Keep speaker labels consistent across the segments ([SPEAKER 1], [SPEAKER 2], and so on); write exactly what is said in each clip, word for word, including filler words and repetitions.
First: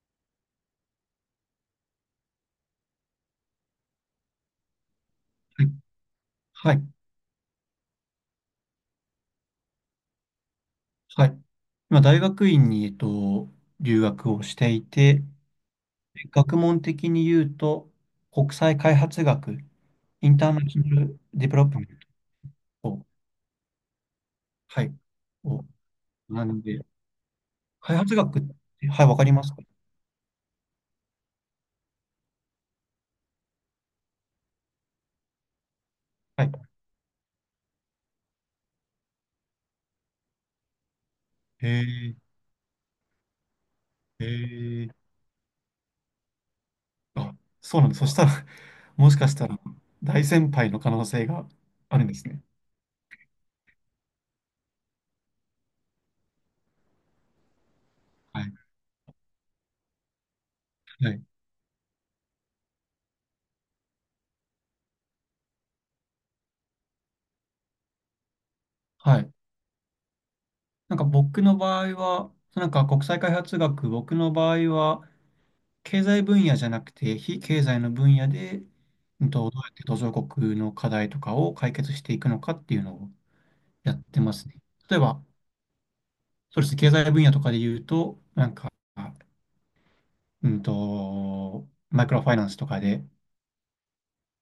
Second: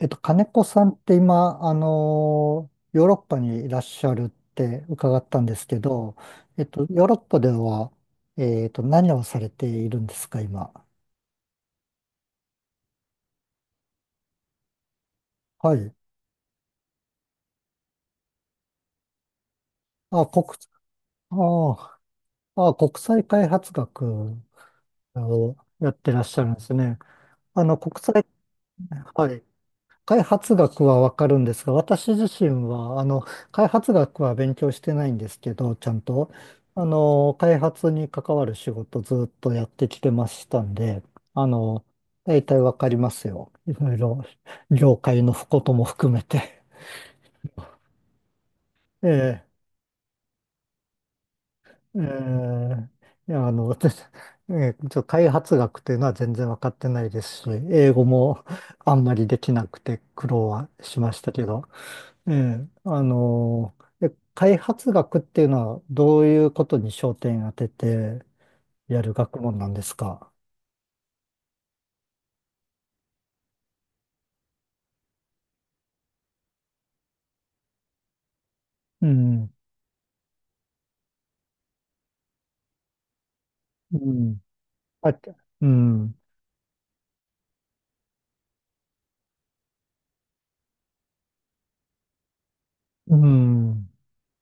[SPEAKER 1] えっと、金子さんって今、あのーヨーロッパにいらっしゃるって伺ったんで
[SPEAKER 2] は
[SPEAKER 1] す
[SPEAKER 2] い
[SPEAKER 1] けど、えっ
[SPEAKER 2] は
[SPEAKER 1] と、
[SPEAKER 2] い。
[SPEAKER 1] ヨーロッパでは、えっと、何をされているんですか、今。
[SPEAKER 2] はい、今、大学院に、えっと、留学をしていて、
[SPEAKER 1] はい。
[SPEAKER 2] 学問的に言うと、国際開発学、
[SPEAKER 1] あ、
[SPEAKER 2] イン
[SPEAKER 1] 国、
[SPEAKER 2] ターナショナル
[SPEAKER 1] あ
[SPEAKER 2] ディベロップメン
[SPEAKER 1] ーあ、
[SPEAKER 2] ト
[SPEAKER 1] 国
[SPEAKER 2] を、
[SPEAKER 1] 際開発学
[SPEAKER 2] はい、
[SPEAKER 1] を
[SPEAKER 2] を
[SPEAKER 1] やってらっしゃ
[SPEAKER 2] 学
[SPEAKER 1] るんで
[SPEAKER 2] ん
[SPEAKER 1] す
[SPEAKER 2] で、
[SPEAKER 1] ね。あの、
[SPEAKER 2] 開
[SPEAKER 1] 国
[SPEAKER 2] 発
[SPEAKER 1] 際、
[SPEAKER 2] 学って、はい、わか
[SPEAKER 1] は
[SPEAKER 2] り
[SPEAKER 1] い。
[SPEAKER 2] ますか？
[SPEAKER 1] 開発学はわかるんですが、私自身は、あの、開発学は勉強してないんですけど、ちゃんと、
[SPEAKER 2] はい。
[SPEAKER 1] あの、開発に関わる仕事ずっとやってきてましたんで、あ
[SPEAKER 2] へ
[SPEAKER 1] の、
[SPEAKER 2] え、
[SPEAKER 1] 大体わかりますよ。いろいろ、
[SPEAKER 2] へえ、
[SPEAKER 1] 業界のことも含めて。
[SPEAKER 2] あ、そうなんです。そしたら、
[SPEAKER 1] え
[SPEAKER 2] もしかした
[SPEAKER 1] え、
[SPEAKER 2] ら、大先輩の可能性があ
[SPEAKER 1] え
[SPEAKER 2] るんですね。
[SPEAKER 1] え、いや、あの、私、ええ、ちょ、開発学というのは全然わかってないですし、英語
[SPEAKER 2] は
[SPEAKER 1] も
[SPEAKER 2] い。
[SPEAKER 1] あんまりできなくて苦労はし
[SPEAKER 2] は
[SPEAKER 1] まし
[SPEAKER 2] い。
[SPEAKER 1] たけど、ええ、あの、え開発学っていうのはどういうことに焦点当ててやる
[SPEAKER 2] はい。
[SPEAKER 1] 学問なんですか。
[SPEAKER 2] なんか僕の場合は、なんか国際開発学、僕の場合は、経済分野じゃなくて、非経済の分野で、
[SPEAKER 1] う
[SPEAKER 2] うんと、
[SPEAKER 1] ん、
[SPEAKER 2] どうやって途上国の課題とかを解決していくのかっていうのをや
[SPEAKER 1] う
[SPEAKER 2] ってま
[SPEAKER 1] ん、
[SPEAKER 2] すね。例え
[SPEAKER 1] あ、
[SPEAKER 2] ば、
[SPEAKER 1] うん、
[SPEAKER 2] そうですね、経済分野とかで言うと、なんか、うんと、マイクロファイナンスとかで、
[SPEAKER 1] うん、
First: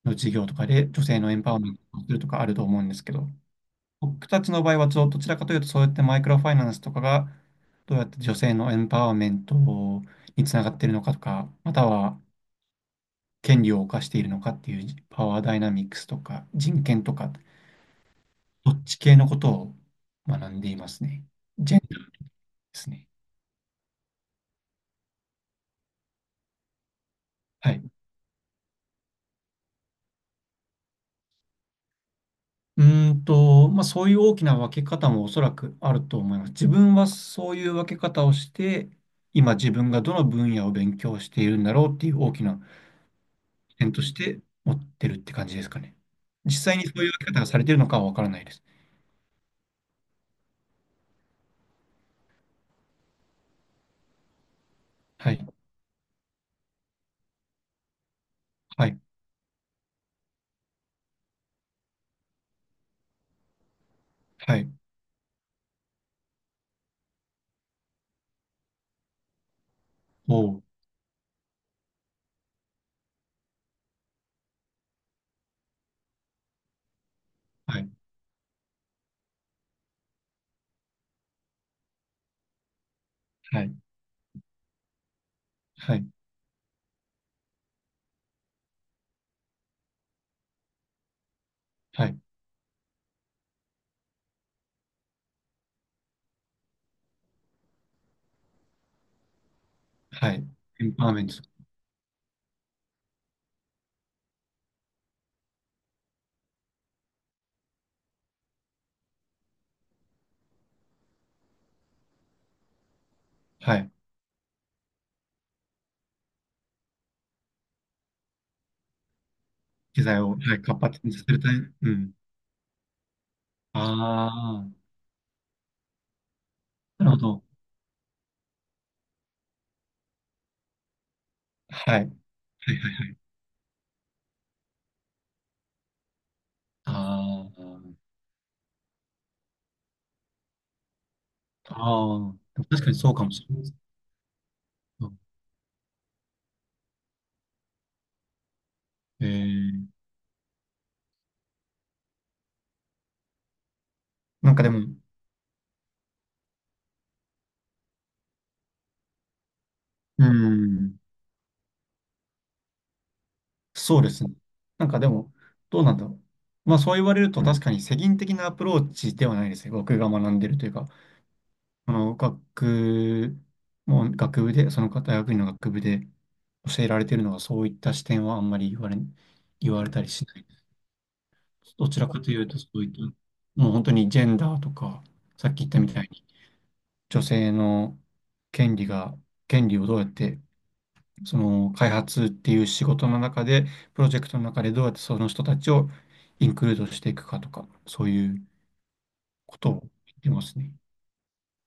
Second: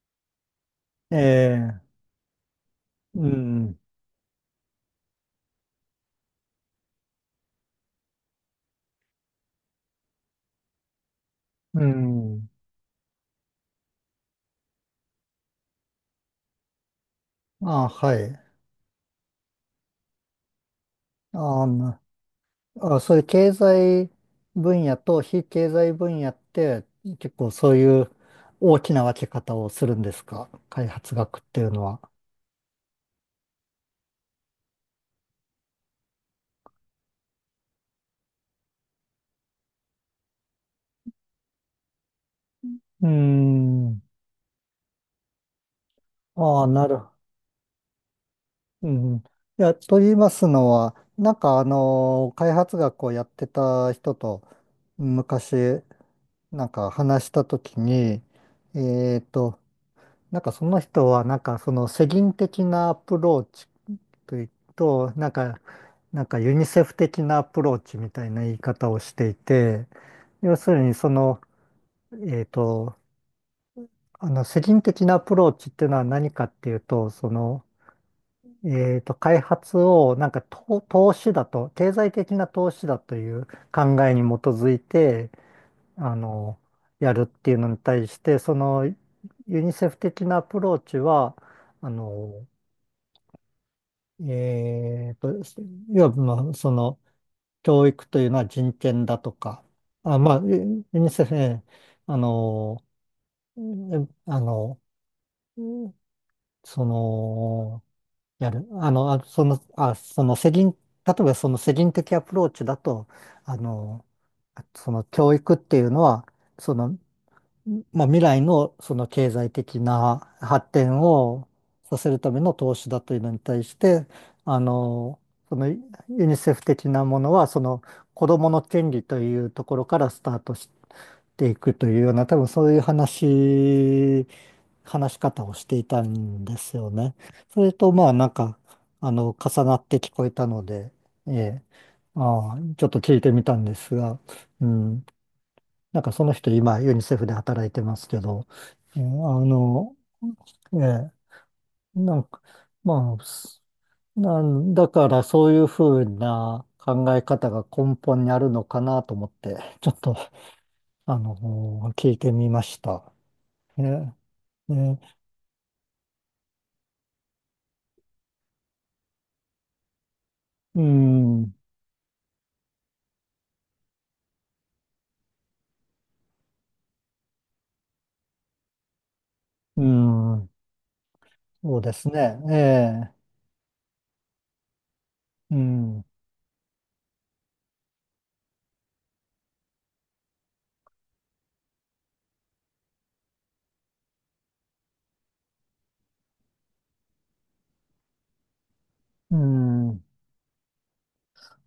[SPEAKER 2] の事業とかで女
[SPEAKER 1] え
[SPEAKER 2] 性のエンパワーメン
[SPEAKER 1] え、
[SPEAKER 2] トをするとかあると思うんですけ
[SPEAKER 1] う
[SPEAKER 2] ど、
[SPEAKER 1] ん、
[SPEAKER 2] 僕たちの場合はどどちらかというと、そうやってマイクロファイナンスとかが、どうやって女性のエンパワーメントにつながっているのかとか、ま
[SPEAKER 1] う
[SPEAKER 2] たは、
[SPEAKER 1] ん。
[SPEAKER 2] 権利を侵しているのかっていうパワーダイナミックスとか人権とか、
[SPEAKER 1] あ、はい。
[SPEAKER 2] どっち系のことを学んでいますね。
[SPEAKER 1] あ
[SPEAKER 2] ジ
[SPEAKER 1] の、
[SPEAKER 2] ェンダ
[SPEAKER 1] な
[SPEAKER 2] ーです
[SPEAKER 1] あ、
[SPEAKER 2] ね。
[SPEAKER 1] そういう経済分野と非経済分野って結構そ
[SPEAKER 2] は
[SPEAKER 1] う
[SPEAKER 2] い。
[SPEAKER 1] いう大きな分け方をするんですか、開発学っていうのは。
[SPEAKER 2] うんと、まあ、そういう大きな分け方もおそらくあると思います。自分はそういう分け方をして、今自分がどの分野を勉強しているんだろうっていう大きな
[SPEAKER 1] うー
[SPEAKER 2] 点
[SPEAKER 1] ん。
[SPEAKER 2] として持ってるって感じですかね。実
[SPEAKER 1] ああ、
[SPEAKER 2] 際に
[SPEAKER 1] な
[SPEAKER 2] そ
[SPEAKER 1] る。
[SPEAKER 2] ういう分け方がされているのかはわからないです。
[SPEAKER 1] うん。いや、と言いますのは、なんかあの、開発学をやってた人と
[SPEAKER 2] はい、
[SPEAKER 1] 昔、なんか話したときに、
[SPEAKER 2] はい、
[SPEAKER 1] えっと、なんかその人は、なんかその世銀的なアプローチという
[SPEAKER 2] はい、
[SPEAKER 1] と、なんか、なんかユニセフ的なアプローチみたいな言い方をしていて、要
[SPEAKER 2] おう、
[SPEAKER 1] するにその、えっと、あの、世銀的なアプローチっていうのは何かっていうと、その、
[SPEAKER 2] はい、
[SPEAKER 1] えっと、開発をなんか投、投資だと、経済的な投資だという
[SPEAKER 2] はい、
[SPEAKER 1] 考えに基づいて、
[SPEAKER 2] はい、
[SPEAKER 1] あの、やるっていうのに対して、そのユニセフ的なアプローチは、あ
[SPEAKER 2] はい、
[SPEAKER 1] の、えっと、要は、まあ、その、教育というのは人権だとか、あ、
[SPEAKER 2] は
[SPEAKER 1] まあ、
[SPEAKER 2] い、エ
[SPEAKER 1] ユ
[SPEAKER 2] ン
[SPEAKER 1] ユ
[SPEAKER 2] パ
[SPEAKER 1] ニ
[SPEAKER 2] ワーメ
[SPEAKER 1] セ
[SPEAKER 2] ント、
[SPEAKER 1] フ、えーあの、えあの、その、やる。あの、あ、その、あ、その、世倫、例えばその世倫的アプローチだと、あ
[SPEAKER 2] はい。
[SPEAKER 1] の、その教育っていうのは、そのまあ、未来のその経済的
[SPEAKER 2] 機材
[SPEAKER 1] な
[SPEAKER 2] を、はい、
[SPEAKER 1] 発
[SPEAKER 2] 活
[SPEAKER 1] 展
[SPEAKER 2] 発にさせる
[SPEAKER 1] を
[SPEAKER 2] ため、う
[SPEAKER 1] させ
[SPEAKER 2] ん。
[SPEAKER 1] るための投資だというのに対して、
[SPEAKER 2] あ
[SPEAKER 1] あ
[SPEAKER 2] あ、
[SPEAKER 1] の、そのユニセフ的な
[SPEAKER 2] なるほ
[SPEAKER 1] もの
[SPEAKER 2] ど。
[SPEAKER 1] は、その子どもの権利というところからスタートしていくとい
[SPEAKER 2] は
[SPEAKER 1] う
[SPEAKER 2] い。
[SPEAKER 1] ような、多分そう
[SPEAKER 2] はい
[SPEAKER 1] いう
[SPEAKER 2] はいはい。
[SPEAKER 1] 話、話し方をしていたんですよ
[SPEAKER 2] あ
[SPEAKER 1] ね。それと、まあ、なんか、あの、重なって聞こえたので、ええ、
[SPEAKER 2] あ、ああ、
[SPEAKER 1] ああ、
[SPEAKER 2] でも
[SPEAKER 1] ち
[SPEAKER 2] 確
[SPEAKER 1] ょっ
[SPEAKER 2] かに
[SPEAKER 1] と
[SPEAKER 2] そう
[SPEAKER 1] 聞い
[SPEAKER 2] かも
[SPEAKER 1] て
[SPEAKER 2] し
[SPEAKER 1] み
[SPEAKER 2] れ
[SPEAKER 1] た
[SPEAKER 2] ない
[SPEAKER 1] ん
[SPEAKER 2] で
[SPEAKER 1] で
[SPEAKER 2] す。
[SPEAKER 1] すが、うん。なんかその人今ユニセフで働いてますけど、えー
[SPEAKER 2] ええ
[SPEAKER 1] あの、
[SPEAKER 2] ー、
[SPEAKER 1] えーなんか、まあ、すな
[SPEAKER 2] なんかで
[SPEAKER 1] ん
[SPEAKER 2] も、
[SPEAKER 1] だからそういうふうな考え方が根本にあるのかなと思って、ちょっと、
[SPEAKER 2] うん、
[SPEAKER 1] あの、聞いてみました。え
[SPEAKER 2] そうで
[SPEAKER 1] ー、
[SPEAKER 2] すね。
[SPEAKER 1] え
[SPEAKER 2] なん
[SPEAKER 1] ー、
[SPEAKER 2] かでも、どうなんだろう。まあそう言われると確かに世銀的なアプローチではないですね。僕が学んでるという
[SPEAKER 1] う
[SPEAKER 2] か、
[SPEAKER 1] ん、
[SPEAKER 2] あの学もう学部で、その大学院の学部で教えられてるのがそういった視点はあんまり言われ、言
[SPEAKER 1] う
[SPEAKER 2] われたりしない。
[SPEAKER 1] ん、そう
[SPEAKER 2] ど
[SPEAKER 1] で
[SPEAKER 2] ち
[SPEAKER 1] す
[SPEAKER 2] らかとい
[SPEAKER 1] ね。
[SPEAKER 2] うと、そういった、
[SPEAKER 1] え
[SPEAKER 2] もう本当にジェンダーとか、さ
[SPEAKER 1] ー、
[SPEAKER 2] っ
[SPEAKER 1] う
[SPEAKER 2] き言ったみた
[SPEAKER 1] ん、
[SPEAKER 2] いに、女性の権利が、権利をどうやって、その開発っていう仕事の中で、プロジェクトの中でどうやってその人たちをインクルードしていくかとか、そういう
[SPEAKER 1] う
[SPEAKER 2] ことを言
[SPEAKER 1] ん、
[SPEAKER 2] ってますね。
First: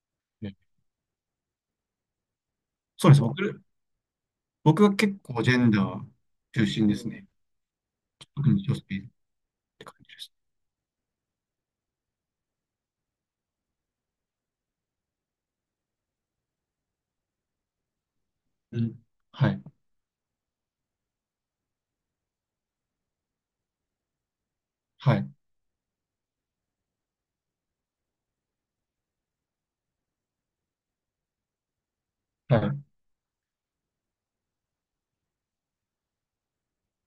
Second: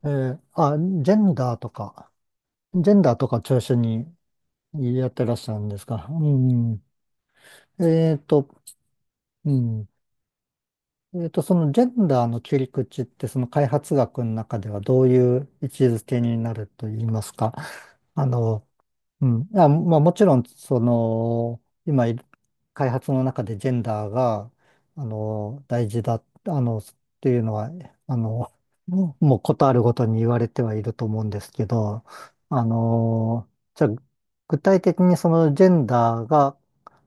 [SPEAKER 1] えー、
[SPEAKER 2] ね、
[SPEAKER 1] あ、ジェンダーとか、ジェン
[SPEAKER 2] そう
[SPEAKER 1] ダー
[SPEAKER 2] です。
[SPEAKER 1] とか中
[SPEAKER 2] 僕、
[SPEAKER 1] 心
[SPEAKER 2] 僕
[SPEAKER 1] に
[SPEAKER 2] は
[SPEAKER 1] やっ
[SPEAKER 2] 結
[SPEAKER 1] てらっ
[SPEAKER 2] 構
[SPEAKER 1] し
[SPEAKER 2] ジ
[SPEAKER 1] ゃ
[SPEAKER 2] ェ
[SPEAKER 1] るん
[SPEAKER 2] ン
[SPEAKER 1] で
[SPEAKER 2] ダ
[SPEAKER 1] す
[SPEAKER 2] ー
[SPEAKER 1] か。う
[SPEAKER 2] 中
[SPEAKER 1] ん。
[SPEAKER 2] 心ですね。
[SPEAKER 1] えっと、
[SPEAKER 2] 特に女性っ
[SPEAKER 1] う
[SPEAKER 2] て
[SPEAKER 1] ん。
[SPEAKER 2] 感じです。
[SPEAKER 1] えっと、そのジェンダーの切り口って、その開発学の中ではどういう位置づけになると言いますか。あの、
[SPEAKER 2] うん。
[SPEAKER 1] うん。
[SPEAKER 2] はい。
[SPEAKER 1] あ、まあ、もちろん、その、今い開発の中でジェンダーが、あ
[SPEAKER 2] はい。
[SPEAKER 1] の、大事だ、あの、っていうのは、あの、もうことあるごとに言われてはいると思うんですけど、
[SPEAKER 2] は
[SPEAKER 1] あ
[SPEAKER 2] い。
[SPEAKER 1] の、じゃあ具体的にそのジェンダーが、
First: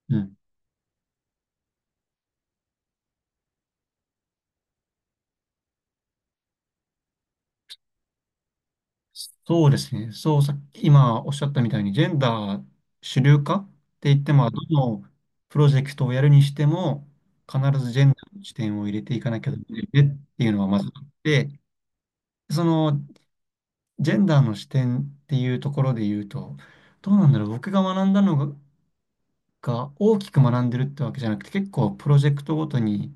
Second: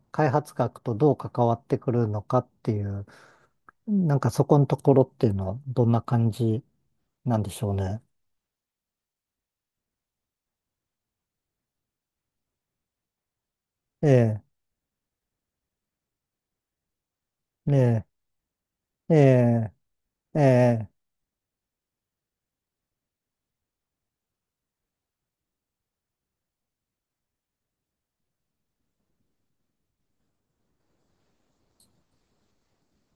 [SPEAKER 2] う
[SPEAKER 1] 開
[SPEAKER 2] ん。
[SPEAKER 1] 発学とどう関わってくるのかっていう、なんかそこのところっていうのはどんな感じなんでしょうね。
[SPEAKER 2] そうですね。そう、さっき今おっしゃったみたいに、ジェンダー主流化っ
[SPEAKER 1] え
[SPEAKER 2] て言って
[SPEAKER 1] え、
[SPEAKER 2] も、どのプロジェクトをやるにしても、必ずジ
[SPEAKER 1] ね
[SPEAKER 2] ェンダーの視点を入れ
[SPEAKER 1] え、
[SPEAKER 2] ていかなきゃダ
[SPEAKER 1] え
[SPEAKER 2] メでねっ
[SPEAKER 1] え、え
[SPEAKER 2] ていうのはま
[SPEAKER 1] え、
[SPEAKER 2] ずあって、そのジェンダーの視点っていうところで言うと、どうなんだろう、僕が学んだのが、が大きく学んでるってわけじゃなくて、結構プロジェクトごとに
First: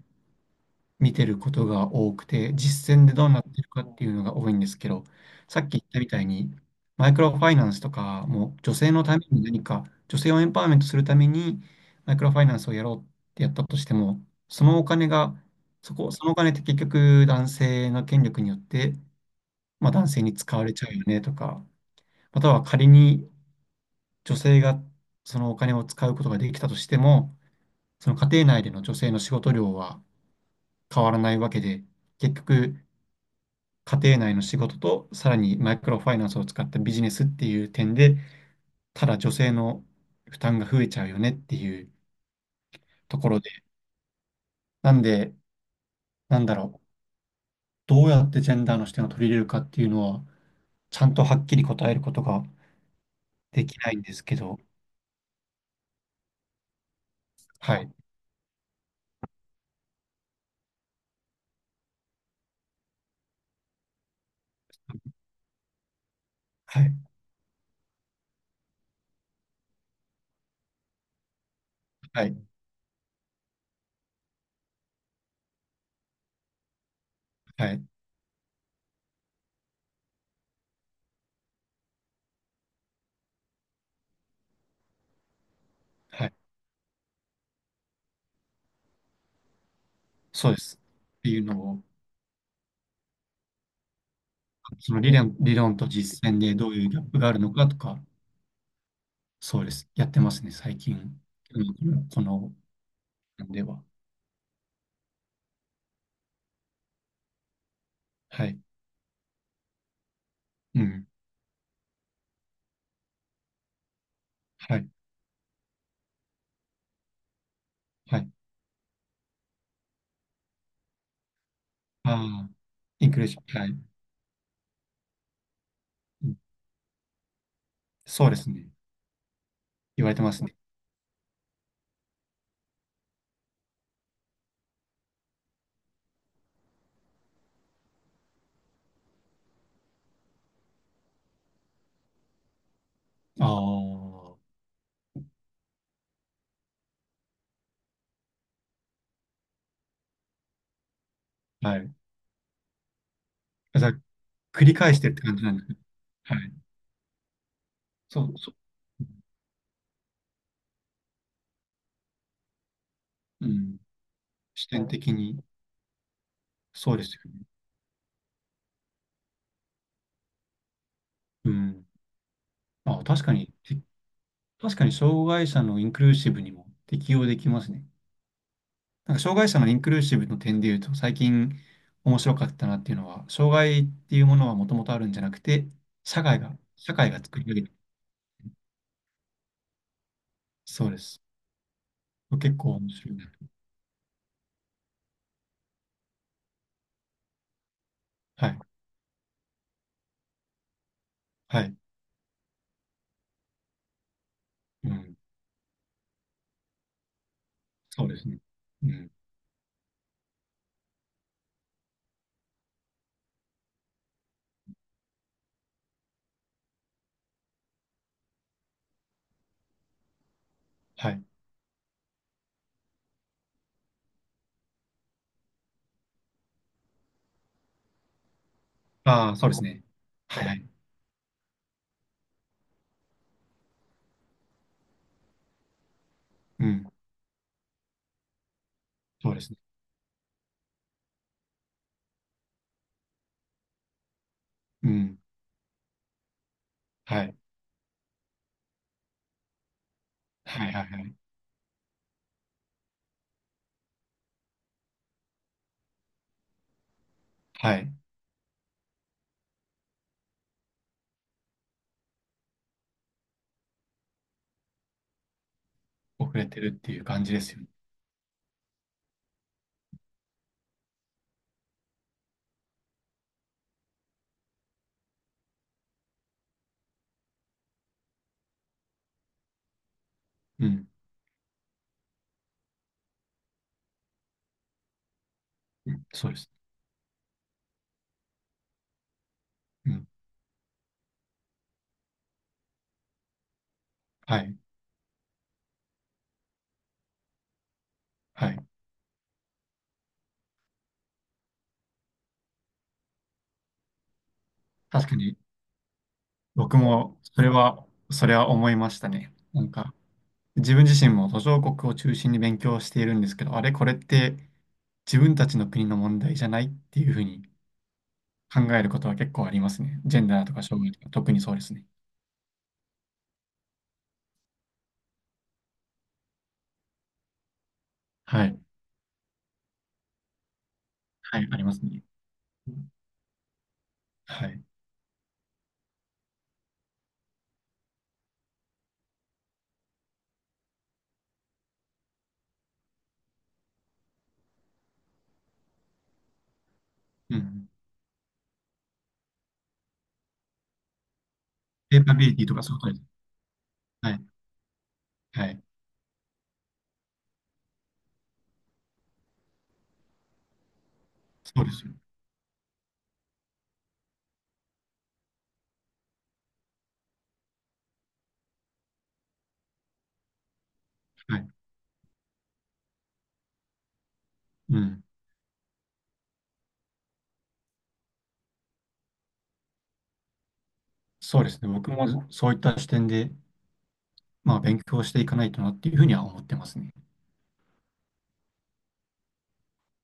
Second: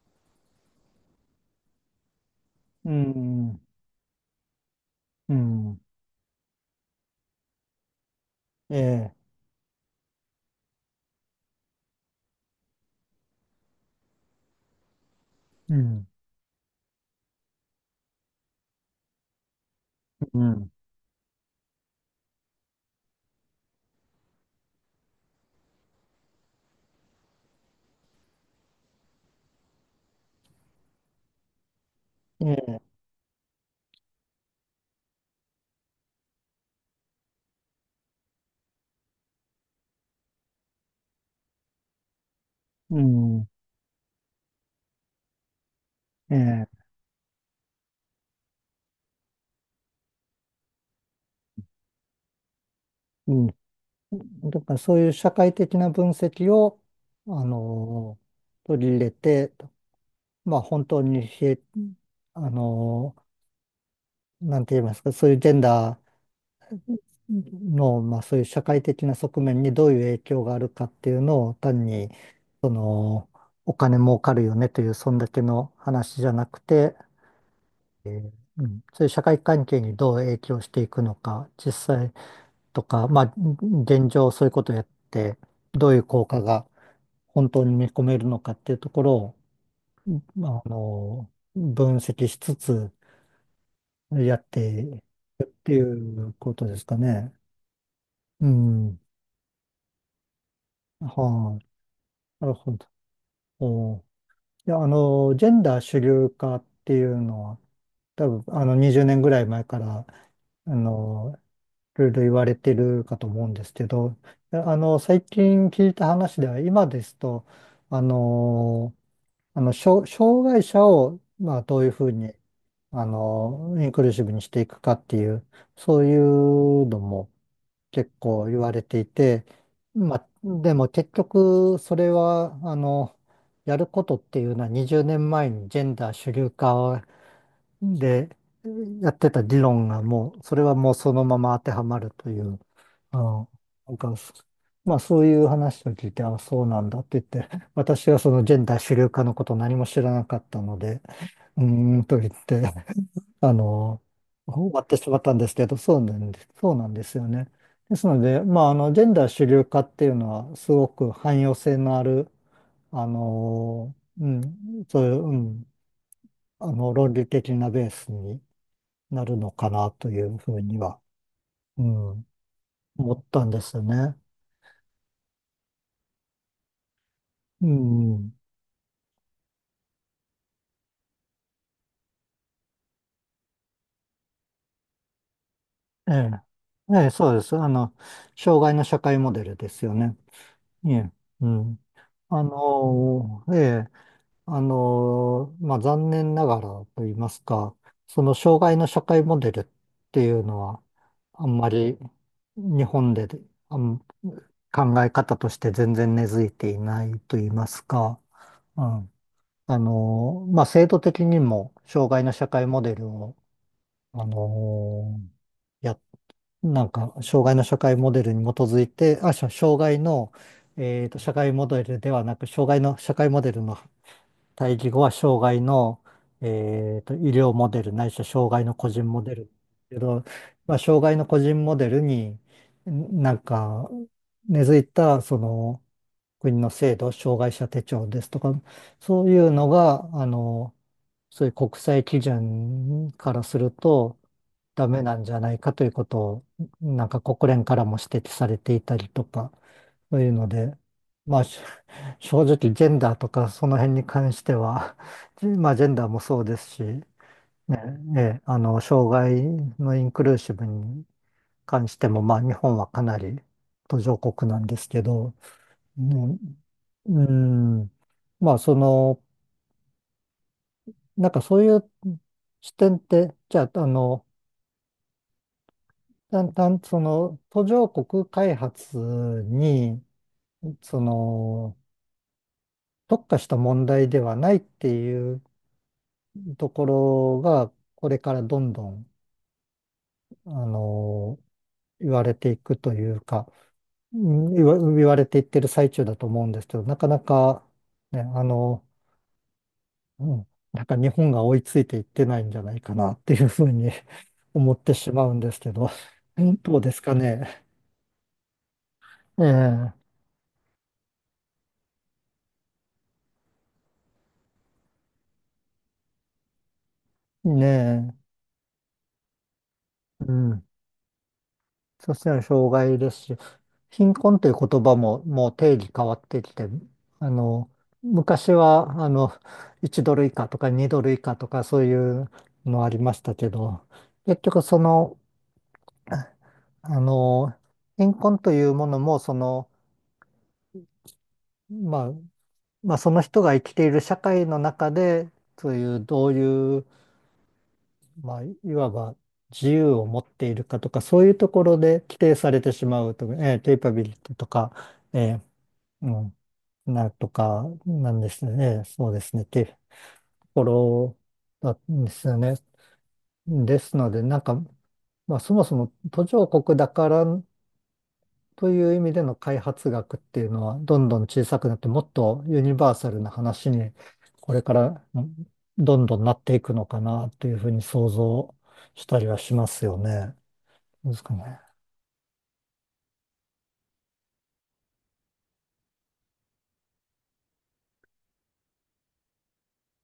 [SPEAKER 2] 見てることが多くて、
[SPEAKER 1] う
[SPEAKER 2] 実践でどうなっ
[SPEAKER 1] ん、
[SPEAKER 2] てるかっていうのが多いんですけど、
[SPEAKER 1] う
[SPEAKER 2] さっき
[SPEAKER 1] ん、
[SPEAKER 2] 言ったみたいに、マイクロファイナンスとかも女
[SPEAKER 1] え
[SPEAKER 2] 性の
[SPEAKER 1] え、
[SPEAKER 2] ために何か、女性をエンパワーメントするためにマイクロファイナンスをやろうってやったとしても、そのお金が、
[SPEAKER 1] う
[SPEAKER 2] そ
[SPEAKER 1] ん、
[SPEAKER 2] こ、そのお金って結局男性の権力によって、まあ、男性に
[SPEAKER 1] う
[SPEAKER 2] 使わ
[SPEAKER 1] ん、
[SPEAKER 2] れちゃうよねとか、または仮に女性がそのお金を使うことができたとしても、その家庭内での女性の仕事量は変わらないわけで、結
[SPEAKER 1] え
[SPEAKER 2] 局、
[SPEAKER 1] え、
[SPEAKER 2] 家庭内の仕事と、さらにマイクロファイナンスを使ったビジネスっていう点で、ただ女性の負担が増えちゃうよねっていう
[SPEAKER 1] う
[SPEAKER 2] ところ
[SPEAKER 1] ん、
[SPEAKER 2] で、なんで、
[SPEAKER 1] え
[SPEAKER 2] なんだろ
[SPEAKER 1] え、
[SPEAKER 2] う、どうやってジェンダーの視点を取り入れるかっていうのは、ちゃんとはっきり答えることが
[SPEAKER 1] うん。
[SPEAKER 2] できないんですけど、
[SPEAKER 1] だからそういう社会的な分析を、あ
[SPEAKER 2] はい、
[SPEAKER 1] の取り入れて、まあ本当にひえ、あのなんて言いますか、そういうジェンダー、
[SPEAKER 2] はい、
[SPEAKER 1] の、まあ、そういう社会的な側面にどういう影響があるかっていうのを単に、
[SPEAKER 2] はい、
[SPEAKER 1] その、お金儲かるよねという、そんだけの話じゃなくて、
[SPEAKER 2] はい、
[SPEAKER 1] うん、そういう社会関係にどう影響していくのか、実際とか、まあ、現状そういうことをやって、どういう効
[SPEAKER 2] はい、
[SPEAKER 1] 果が本当に見込めるのかっていうところを、ま
[SPEAKER 2] そうで
[SPEAKER 1] ああ
[SPEAKER 2] す。って
[SPEAKER 1] の、
[SPEAKER 2] いうのを、
[SPEAKER 1] 分析しつつやって
[SPEAKER 2] その理論、
[SPEAKER 1] っ
[SPEAKER 2] 理
[SPEAKER 1] て
[SPEAKER 2] 論
[SPEAKER 1] い
[SPEAKER 2] と実
[SPEAKER 1] う
[SPEAKER 2] 践
[SPEAKER 1] こ
[SPEAKER 2] で
[SPEAKER 1] と
[SPEAKER 2] どう
[SPEAKER 1] です
[SPEAKER 2] いうギ
[SPEAKER 1] か
[SPEAKER 2] ャップがあ
[SPEAKER 1] ね。
[SPEAKER 2] るのかとか、
[SPEAKER 1] うん。
[SPEAKER 2] そうです。やってますね、最近。
[SPEAKER 1] は
[SPEAKER 2] う
[SPEAKER 1] い、
[SPEAKER 2] んこの、
[SPEAKER 1] な
[SPEAKER 2] こ
[SPEAKER 1] るほど。
[SPEAKER 2] の、では。
[SPEAKER 1] おーいや、あの、ジェンダー主流化っていうのは、多分、
[SPEAKER 2] はい。
[SPEAKER 1] あの、にじゅうねんぐらい前から、あ
[SPEAKER 2] うん。
[SPEAKER 1] の、いろいろ言われてるかと思うんですけど、いや
[SPEAKER 2] は
[SPEAKER 1] あ
[SPEAKER 2] い。
[SPEAKER 1] の、最近聞いた話では、今ですと、あ
[SPEAKER 2] はい。
[SPEAKER 1] の、あの、障障害者を、まあ、どういうふうに、
[SPEAKER 2] ああ、
[SPEAKER 1] あ
[SPEAKER 2] インクルージョン。は
[SPEAKER 1] の、
[SPEAKER 2] い。
[SPEAKER 1] インクルーシブにしていくかっていう、そうい
[SPEAKER 2] うん、
[SPEAKER 1] うのも、結
[SPEAKER 2] そうで
[SPEAKER 1] 構
[SPEAKER 2] す
[SPEAKER 1] 言
[SPEAKER 2] ね。
[SPEAKER 1] われていて、
[SPEAKER 2] 言われ
[SPEAKER 1] ま
[SPEAKER 2] て
[SPEAKER 1] あ、
[SPEAKER 2] ますね。
[SPEAKER 1] でも結局それは、あの、やることっていうのはにじゅうねんまえにジェンダー主流化でやってた議論がもう、それはもうそのまま当てはまるという、あ
[SPEAKER 2] あ
[SPEAKER 1] の、
[SPEAKER 2] あ、
[SPEAKER 1] なんか、
[SPEAKER 2] は
[SPEAKER 1] まあそういう話を聞いて、あ、そうなんだって言って、私はそのジェンダー主流化のことを何も知らなかったので、う
[SPEAKER 2] い。
[SPEAKER 1] ーんと言ってあ
[SPEAKER 2] だか
[SPEAKER 1] の、
[SPEAKER 2] 繰
[SPEAKER 1] 終
[SPEAKER 2] り
[SPEAKER 1] わっ
[SPEAKER 2] 返
[SPEAKER 1] て
[SPEAKER 2] し
[SPEAKER 1] し
[SPEAKER 2] てっ
[SPEAKER 1] ま
[SPEAKER 2] て
[SPEAKER 1] った
[SPEAKER 2] 感
[SPEAKER 1] ん
[SPEAKER 2] じ
[SPEAKER 1] で
[SPEAKER 2] な
[SPEAKER 1] す
[SPEAKER 2] んで
[SPEAKER 1] け
[SPEAKER 2] す
[SPEAKER 1] ど、
[SPEAKER 2] ね。
[SPEAKER 1] そうなん
[SPEAKER 2] は
[SPEAKER 1] です、
[SPEAKER 2] い。
[SPEAKER 1] そうなんですよね。ですの
[SPEAKER 2] そう、
[SPEAKER 1] で、
[SPEAKER 2] そう。
[SPEAKER 1] まあ、あの、ジェンダー主流化っていうのは、すごく汎用性のある、あ
[SPEAKER 2] うん。
[SPEAKER 1] の、う
[SPEAKER 2] 視
[SPEAKER 1] ん、
[SPEAKER 2] 点
[SPEAKER 1] そうい
[SPEAKER 2] 的
[SPEAKER 1] う、う
[SPEAKER 2] に、
[SPEAKER 1] ん、あの、
[SPEAKER 2] そうで
[SPEAKER 1] 論
[SPEAKER 2] す
[SPEAKER 1] 理
[SPEAKER 2] よね。
[SPEAKER 1] 的なベースになるのかなというふうには、
[SPEAKER 2] う
[SPEAKER 1] う
[SPEAKER 2] ん。
[SPEAKER 1] ん、
[SPEAKER 2] あ、
[SPEAKER 1] 思
[SPEAKER 2] 確
[SPEAKER 1] っ
[SPEAKER 2] か
[SPEAKER 1] たん
[SPEAKER 2] に、
[SPEAKER 1] です
[SPEAKER 2] て
[SPEAKER 1] よね。
[SPEAKER 2] 確かに障害者のインクルーシブにも適用できま
[SPEAKER 1] う
[SPEAKER 2] すね。
[SPEAKER 1] ん、
[SPEAKER 2] なんか障害者のインクルーシブの点で言うと、最近面白かったなっていうのは、障害っていうものはもともとあるんじゃなくて、
[SPEAKER 1] え
[SPEAKER 2] 社
[SPEAKER 1] え、
[SPEAKER 2] 会が、社
[SPEAKER 1] ええ、
[SPEAKER 2] 会が
[SPEAKER 1] そう
[SPEAKER 2] 作
[SPEAKER 1] で
[SPEAKER 2] り上
[SPEAKER 1] す。
[SPEAKER 2] げ
[SPEAKER 1] あ
[SPEAKER 2] てる。
[SPEAKER 1] の、障害の社会モデルですよね。
[SPEAKER 2] そ
[SPEAKER 1] え
[SPEAKER 2] うで
[SPEAKER 1] え、
[SPEAKER 2] す。
[SPEAKER 1] うん。あ
[SPEAKER 2] 結構面白いな。
[SPEAKER 1] の、ええあの、まあ、残念ながらと言いますか、その
[SPEAKER 2] はい。
[SPEAKER 1] 障害の社会モデルっていうのは、あん
[SPEAKER 2] は
[SPEAKER 1] ま
[SPEAKER 2] い。
[SPEAKER 1] り日本であん
[SPEAKER 2] う
[SPEAKER 1] 考え
[SPEAKER 2] ん。
[SPEAKER 1] 方として全然根付いていないと言います
[SPEAKER 2] そうで
[SPEAKER 1] か、
[SPEAKER 2] すね。
[SPEAKER 1] う
[SPEAKER 2] うん。
[SPEAKER 1] ん、あの、まあ、制度的にも障害の社会モデルを、あの、や、なんか、障害の社会モデルに基づいて、あ、しょ障害の、えっ
[SPEAKER 2] は
[SPEAKER 1] と、
[SPEAKER 2] い。
[SPEAKER 1] 社会モデルではなく、障害の社会モデルの対義語は障害の、えーと、医療モデルないしは障害の個人モ
[SPEAKER 2] あ
[SPEAKER 1] デ
[SPEAKER 2] あ、そう
[SPEAKER 1] ル
[SPEAKER 2] ですね。
[SPEAKER 1] けど、
[SPEAKER 2] はいはい。
[SPEAKER 1] まあ、障害の個人モデルにんなんか根付いたその国
[SPEAKER 2] う
[SPEAKER 1] の
[SPEAKER 2] ん。
[SPEAKER 1] 制度、障害者手帳ですとか、そう
[SPEAKER 2] そう
[SPEAKER 1] い
[SPEAKER 2] で
[SPEAKER 1] う
[SPEAKER 2] すね。
[SPEAKER 1] のが、あの、そういう国際基準からするとダ
[SPEAKER 2] う
[SPEAKER 1] メな
[SPEAKER 2] ん。
[SPEAKER 1] んじゃないかということを、なんか
[SPEAKER 2] はい。
[SPEAKER 1] 国連からも指摘されていたりとか、そういうの
[SPEAKER 2] は
[SPEAKER 1] で、
[SPEAKER 2] いはいはい。
[SPEAKER 1] まあ、し正直ジェンダーとかその辺に関しては、じまあジェンダーもそうですし、ね、
[SPEAKER 2] はい。
[SPEAKER 1] ええあの、障害のインクルーシブに関しても、まあ日本はかなり途上国なんですけど、
[SPEAKER 2] 遅
[SPEAKER 1] ね、
[SPEAKER 2] れてるっていう
[SPEAKER 1] う
[SPEAKER 2] 感じですよね。
[SPEAKER 1] ん、まあそのなんかそういう視点って、じゃあ、あの、だんだん、その、途上国開発に、
[SPEAKER 2] うん。
[SPEAKER 1] その、特化した問題ではないっていう
[SPEAKER 2] うん。そうです。
[SPEAKER 1] ところが、これからどんどん、
[SPEAKER 2] うん。
[SPEAKER 1] あの、言われていくというか、う
[SPEAKER 2] は
[SPEAKER 1] ん
[SPEAKER 2] い。
[SPEAKER 1] 言わ、言われていってる最中だと思うんですけど、なかなか、ね、あ
[SPEAKER 2] はい。
[SPEAKER 1] の、うん、なんか日本が追いついていってないんじゃないかなっていうふうに 思って
[SPEAKER 2] 確
[SPEAKER 1] し
[SPEAKER 2] か
[SPEAKER 1] まう
[SPEAKER 2] に、
[SPEAKER 1] んですけど、
[SPEAKER 2] 僕
[SPEAKER 1] どうですか
[SPEAKER 2] も、それ
[SPEAKER 1] ね。
[SPEAKER 2] は、それは思いましたね。
[SPEAKER 1] え
[SPEAKER 2] なんか、
[SPEAKER 1] え、
[SPEAKER 2] 自分自身も途上国を中心に勉強しているんですけど、あれ、これって自分たちの国の問題じゃないっていうふうに
[SPEAKER 1] ねえ、
[SPEAKER 2] 考えることは結構ありますね。ジェン
[SPEAKER 1] う
[SPEAKER 2] ダーと
[SPEAKER 1] ん。
[SPEAKER 2] か障害とか、特にそうですね。
[SPEAKER 1] そしたら障害ですし、貧困っていう言葉ももう定義変わってきて、あの、
[SPEAKER 2] は
[SPEAKER 1] 昔
[SPEAKER 2] い。
[SPEAKER 1] は、あの、いちドル以下とかにドル以下
[SPEAKER 2] は
[SPEAKER 1] と
[SPEAKER 2] い、あ
[SPEAKER 1] か
[SPEAKER 2] りま
[SPEAKER 1] そう
[SPEAKER 2] す
[SPEAKER 1] い
[SPEAKER 2] ね。
[SPEAKER 1] うのありましたけど、結
[SPEAKER 2] は
[SPEAKER 1] 局
[SPEAKER 2] い。
[SPEAKER 1] その、あの、貧困というものも、その、まあ、まあ、その人が生きている社会の中で、そういう、どういう
[SPEAKER 2] うん。
[SPEAKER 1] まあ、いわば自由を持っているかとか、そういうところ
[SPEAKER 2] ペ
[SPEAKER 1] で
[SPEAKER 2] ーパ
[SPEAKER 1] 規
[SPEAKER 2] ビ
[SPEAKER 1] 定
[SPEAKER 2] リティ
[SPEAKER 1] さ
[SPEAKER 2] と
[SPEAKER 1] れ
[SPEAKER 2] か
[SPEAKER 1] て
[SPEAKER 2] そういう
[SPEAKER 1] し
[SPEAKER 2] ことで
[SPEAKER 1] ま
[SPEAKER 2] す。
[SPEAKER 1] うと、えー、ケイパビ
[SPEAKER 2] は
[SPEAKER 1] リ
[SPEAKER 2] い。
[SPEAKER 1] ティとか、えー
[SPEAKER 2] はい。
[SPEAKER 1] うん、なるとか、なんですね。えーそうですね。っていうところ
[SPEAKER 2] そうで
[SPEAKER 1] な
[SPEAKER 2] すよ。
[SPEAKER 1] んですよね。ですので、なんか、まあ、そもそも途上国だからという意味での開発学っていうのはどんどん
[SPEAKER 2] は
[SPEAKER 1] 小
[SPEAKER 2] い。
[SPEAKER 1] さくなってもっとユニバーサルな話にこれか
[SPEAKER 2] うん。
[SPEAKER 1] らうんどんどんなっていくのかなというふうに想像したりはしますよね。ですか
[SPEAKER 2] そうで
[SPEAKER 1] ね。
[SPEAKER 2] すね。僕もそういった視点で、まあ、勉強していかないとなっていうふうには思ってますね。